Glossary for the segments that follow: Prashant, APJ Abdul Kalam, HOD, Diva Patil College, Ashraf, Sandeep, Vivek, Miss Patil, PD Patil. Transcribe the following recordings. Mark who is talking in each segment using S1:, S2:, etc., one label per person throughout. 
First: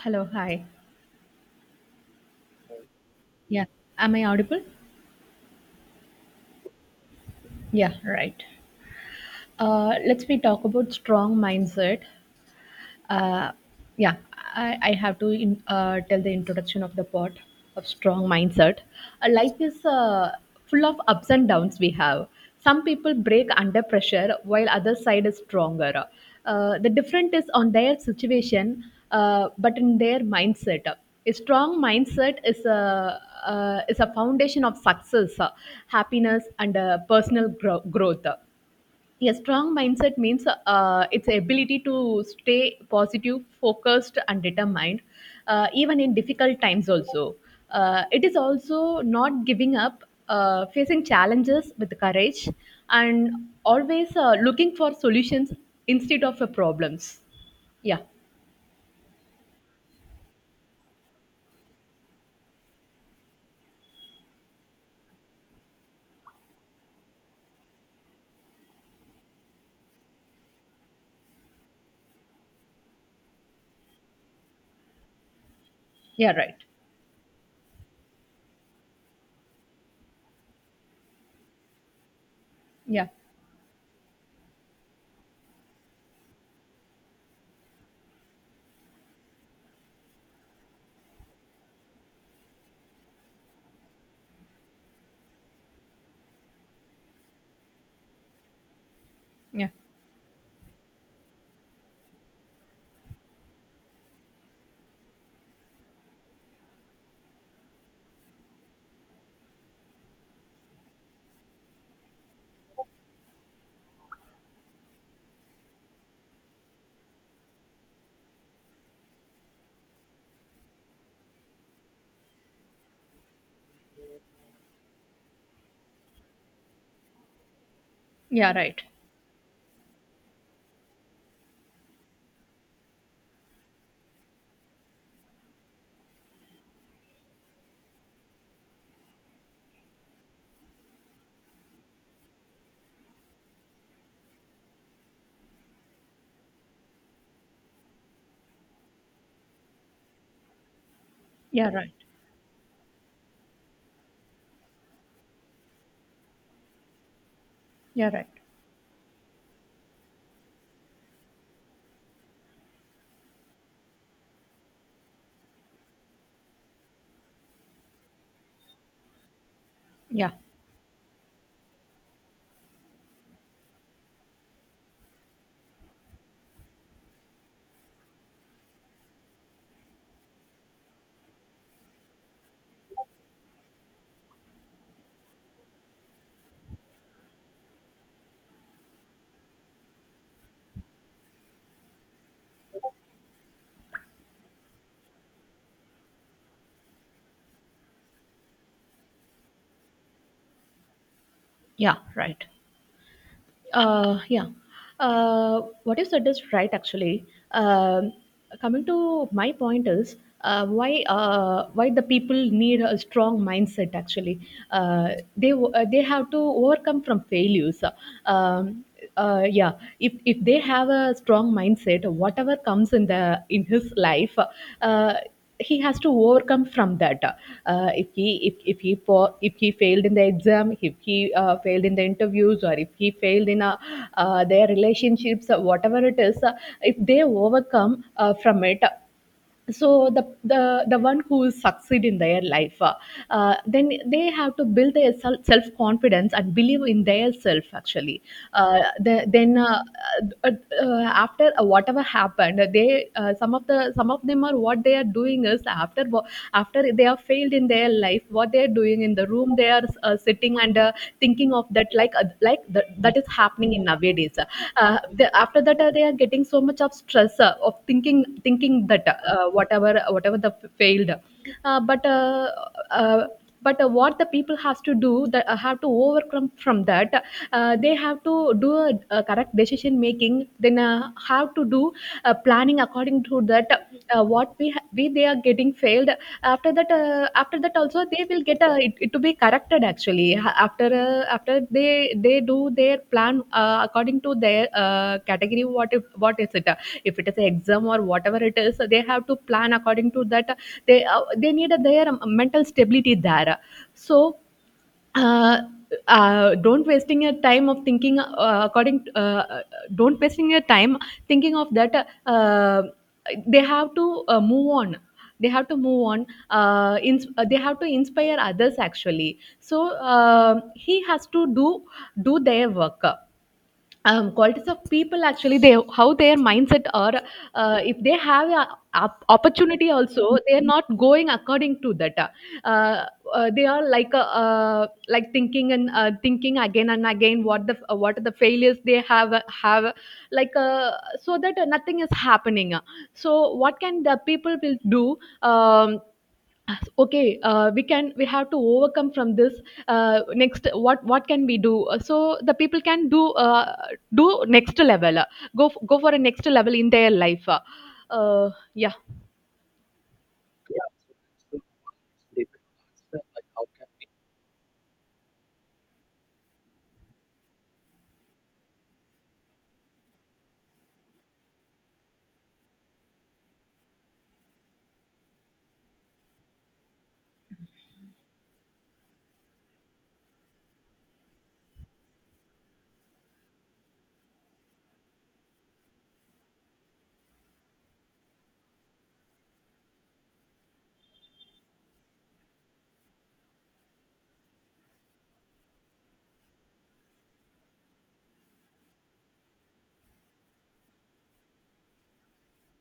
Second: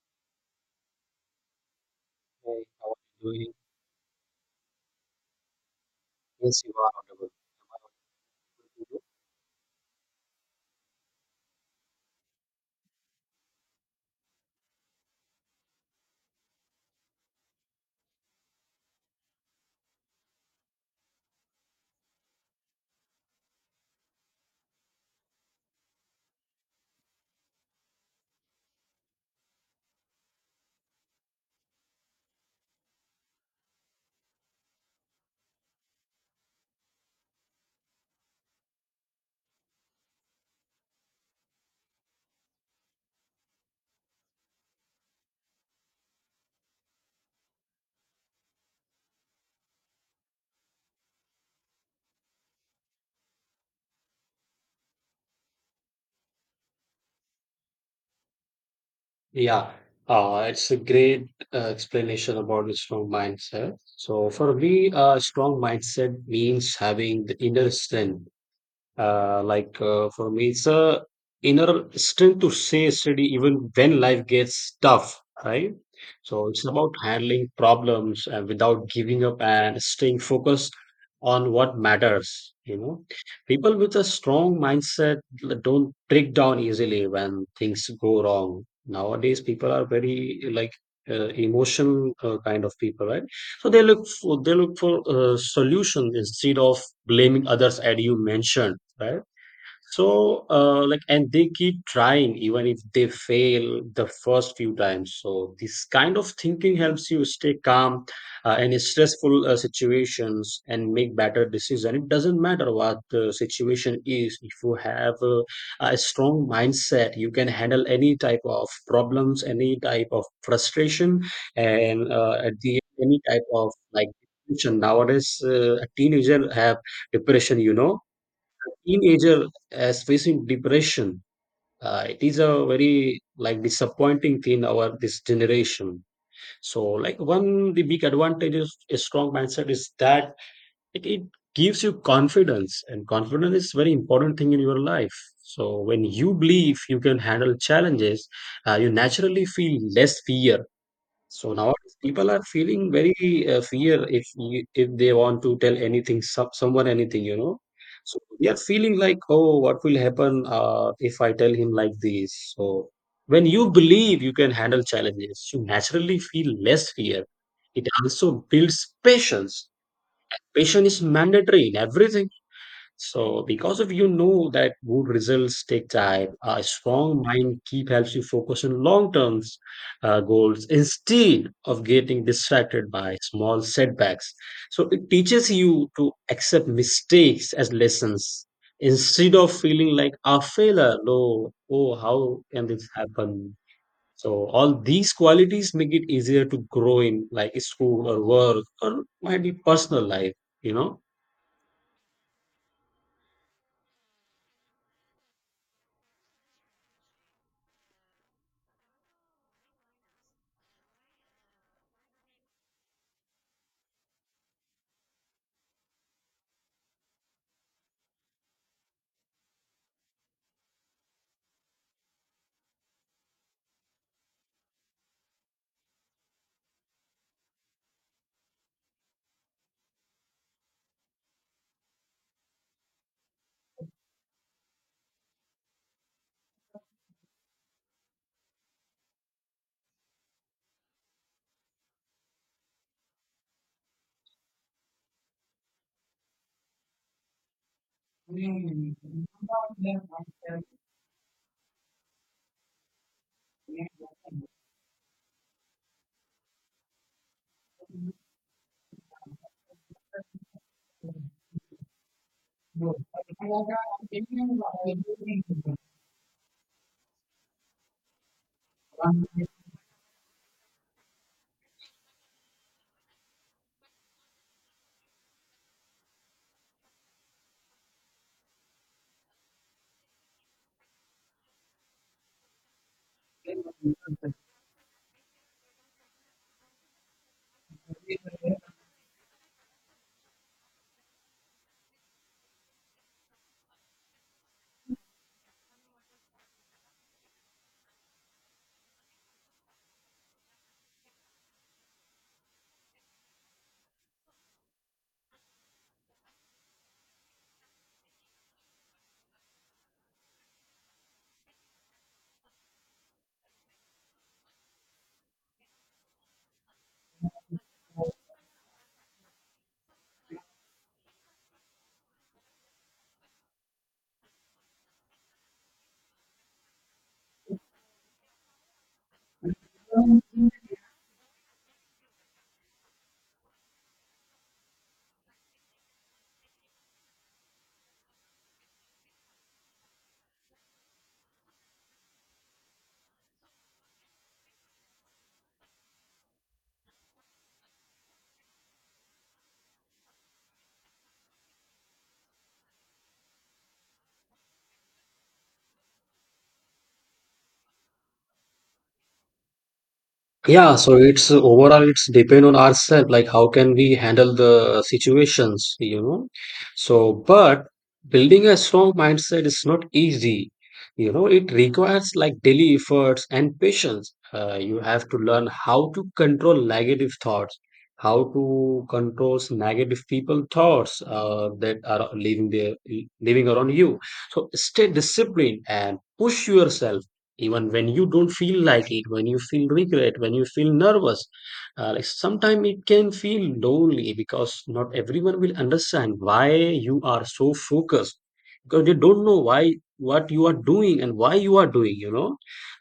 S1: Hello, hi.
S2: Hey, how are you doing?
S1: Yeah, am I audible?
S2: Yes, you are audible.
S1: Yeah, right. Let's we talk about strong mindset. Uh, I have to tell the introduction of the part of strong mindset. Life is full of ups and downs we have. Some people break under pressure while other side is stronger. The difference is on their situation, but in their mindset. A strong mindset is a foundation of success, happiness, and personal growth. A strong mindset means its ability to stay positive, focused, and determined, even in difficult times also. Uh, it is also not giving up, facing challenges with courage, and always looking for solutions instead of problems. Yeah.
S2: Yeah, it's a great explanation about the strong mindset. So, for me, a strong mindset means having the inner strength. For me, it's a inner strength to stay steady even when life gets tough, right?
S1: Yeah,
S2: So
S1: right.
S2: it's about handling problems without giving up and staying focused on what matters. You know,
S1: Yeah.
S2: people with a strong mindset don't break down easily when things go wrong. Nowadays, people are very like emotional kind of people, right? So they look for a solution instead of blaming others, as you mentioned, right.
S1: Yeah.
S2: So like, and they keep trying even if they fail the first few times. So this kind of thinking helps you stay calm in stressful situations and make better decision. It doesn't matter what the situation is. If you have a strong mindset, you can handle any type of problems, any type of frustration, and at the end, any type of like depression. Nowadays a teenager have depression, you know.
S1: Yeah, right.
S2: Teenager as facing depression. It is a very like disappointing thing our this generation. So like, one, the big advantage is a strong mindset is that it gives you confidence, and confidence is very important thing in your life. So when you believe you can handle challenges, you naturally feel less fear. So
S1: Yeah, right.
S2: nowadays people are feeling very fear. If they want to tell anything someone anything, you know.
S1: Yeah,
S2: So
S1: right.
S2: they are feeling like, oh, what will happen if I tell him like this. So when you believe you can handle challenges, you naturally feel less fear. It also builds patience.
S1: Yeah.
S2: Patience is mandatory in everything. So, because of you know that good results take time, a strong mind keep helps you focus on long-term goals instead of getting distracted by small setbacks. So, it teaches you to accept mistakes as lessons instead of feeling like a failure. No, oh, how can this happen? So, all these qualities make it easier to grow in like school or work or might be personal life, you know.
S1: Yeah right Uh, yeah. What you said is right, actually. Um Coming to my point is, why the people need a strong mindset. Actually, uh, they have to overcome from failures. Um, yeah, if they have a strong mindset, whatever comes in the in his life, he has to overcome from that. If if he failed in the exam, if he failed in the interviews, or if he failed in their relationships, whatever it is, if they overcome from it. So the one who succeed in their life, then they have to build their self confidence and believe in their self, actually. The, then uh, after Whatever happened, they some of the some of them, are what they are doing is after they are failed in their life, what they are doing in the room, they are sitting and thinking of that, like that, that is happening in nowadays. After that, they are getting so much of stress of thinking that whatever the failed, uh, but what the people has to do, that have to overcome from that. They have to do a correct decision making, then have to do planning according to that, we they are getting failed. After that, after that also, they will get it, it to be corrected, actually. After they do their plan according to their category, what is it, if it is an exam or whatever it is, they have to plan according to that. They they need a, their mental stability there. So, uh, don't wasting your time of thinking uh, don't wasting your time thinking of that. They have to move on. They have to move on. They have to inspire others, actually. So he has to do do their work. Qualities of people, actually, they how their mindset are. If they have opportunity also, they are not going according to that. They are like thinking and thinking again and again, what the what are the failures they have like so that nothing is happening. So what can the people will do? um, okay, we have to overcome from this. Next, what can we do? So the people can do do next level. Go go for a next level in their life. Uh, yeah.
S2: Yeah, so it's overall it's depend on ourselves, like how can we handle the situations, you know. So, but building a strong mindset is not easy. You know, it requires like daily efforts and patience. You have to learn how to control negative thoughts, how to control negative people thoughts that are living there, living around you. So stay disciplined and push yourself even when you don't feel like it, when you feel regret, when you feel nervous. Like sometimes it can feel lonely because not everyone will understand why you are so focused, because they don't know why, what you are doing and why you are doing, you know.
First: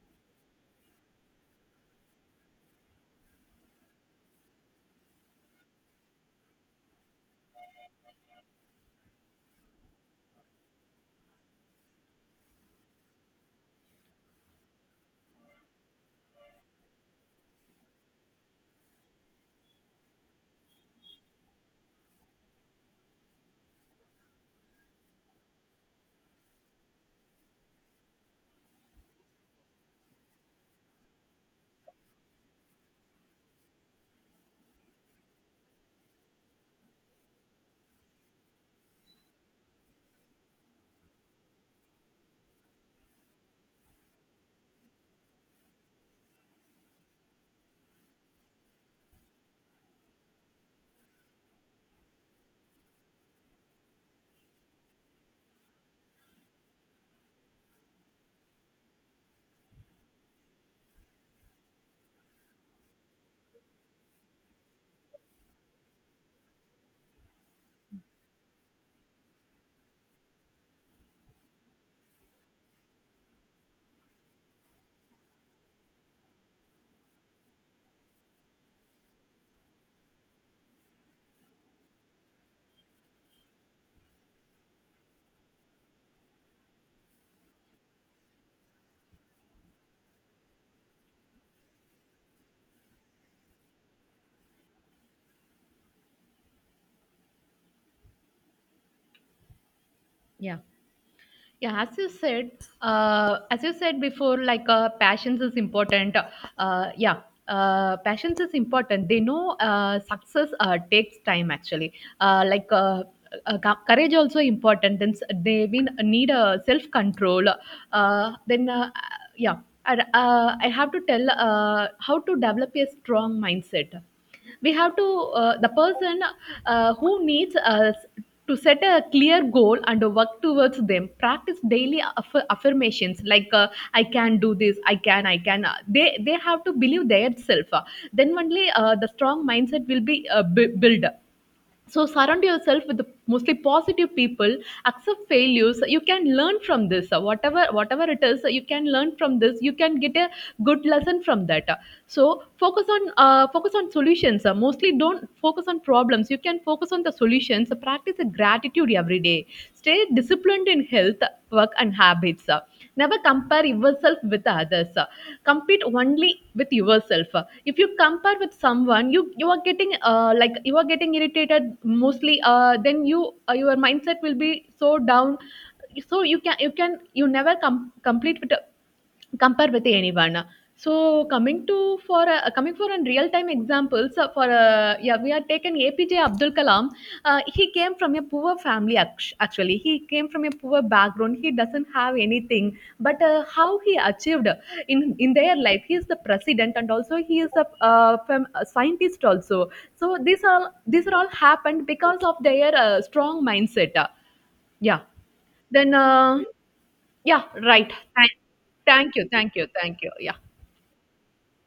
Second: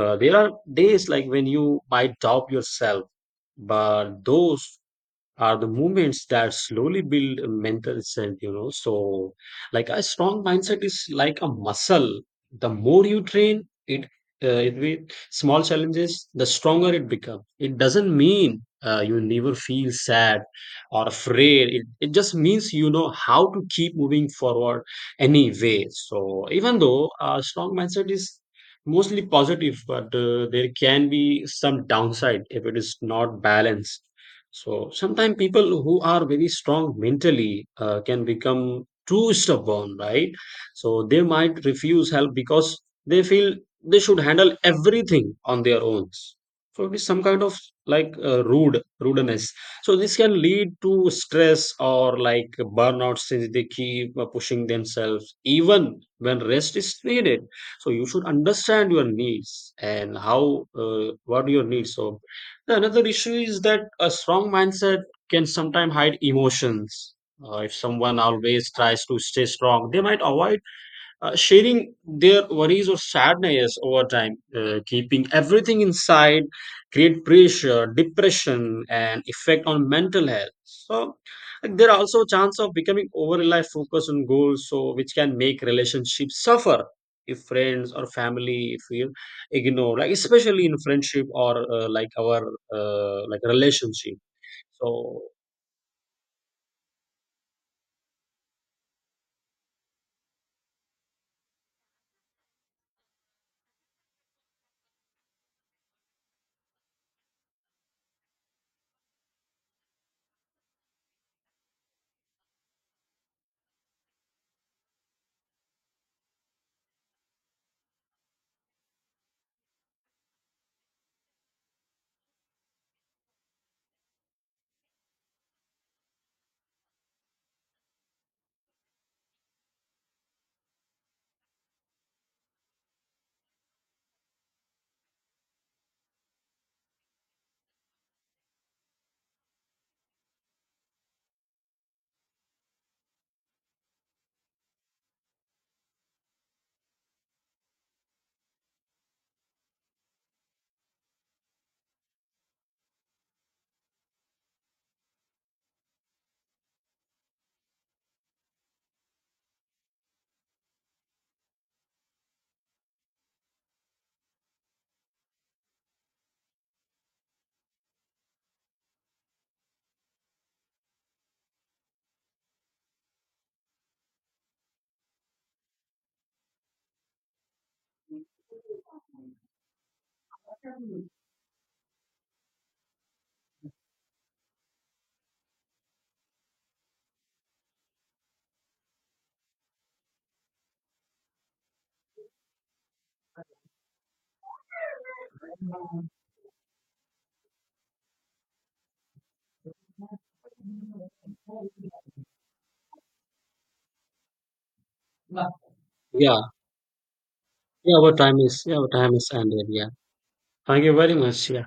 S2: There are days like when you might doubt yourself, but those are the movements that slowly build a mental strength, you know. So, like a strong mindset is like a muscle. The more you train it, it with small challenges, the stronger it becomes. It doesn't mean you never feel sad or afraid. It just means you know how to keep moving forward anyway. So, even though a strong mindset is mostly positive, but there can be some downside if it is not balanced. So sometimes people who are very strong mentally can become too stubborn, right? So they might refuse help because they feel they should handle everything on their own. So it is some kind of like rudeness. So this can lead to stress or like burnout, since they keep pushing themselves even when rest is needed. So you should understand your needs and how what your needs. So yeah, another issue is that a strong mindset can sometimes hide emotions. If someone always tries to stay strong, they might avoid sharing their worries or sadness over time. Keeping everything inside, create pressure, depression, and effect on mental health. So like, there are also chance of becoming over reliant focus on goals, so which can make relationships suffer if friends or family feel ignored, like especially in friendship or like our like relationship. So
S1: Yeah, yeah, as you said, as you said before, like passions is important. uh, yeah Passions is important, they know success takes time, actually. uh, like uh, Courage also important. Then they been need a self control. Then Yeah. I have to tell how to develop a strong mindset. We have to the person who needs us to set a clear goal and work towards them. Practice daily affirmations like I can do this, I can, I can. They have to believe their self. Then only the strong mindset will be built. So surround yourself with mostly positive people. Accept failures. You can learn from this. Whatever whatever it is, you can learn from this. You can get a good lesson from that. So focus on focus on solutions. Mostly don't focus on problems. You can focus on the solutions. Practice gratitude every day. Stay disciplined in health, work, and habits. Never compare yourself with others. Compete only with yourself. If you compare with someone, you are getting you are getting irritated mostly. Then you your mindset will be so down. So you can, you can, you never complete with compare with anyone. So coming to coming for an real time examples, for yeah, we are taken APJ Abdul Kalam. Uh, he came from a poor family, actually he came from a poor background, he doesn't have anything. But how he achieved in their life? He is the president and also he is a, a scientist also. So these all, these are all happened because of their strong mindset. Yeah then
S2: yeah,
S1: uh, yeah, right.
S2: yeah, our time
S1: Thank you,
S2: is
S1: thank
S2: ended.
S1: you,
S2: Yeah,
S1: thank you. Yeah.
S2: thank you very much. Yeah.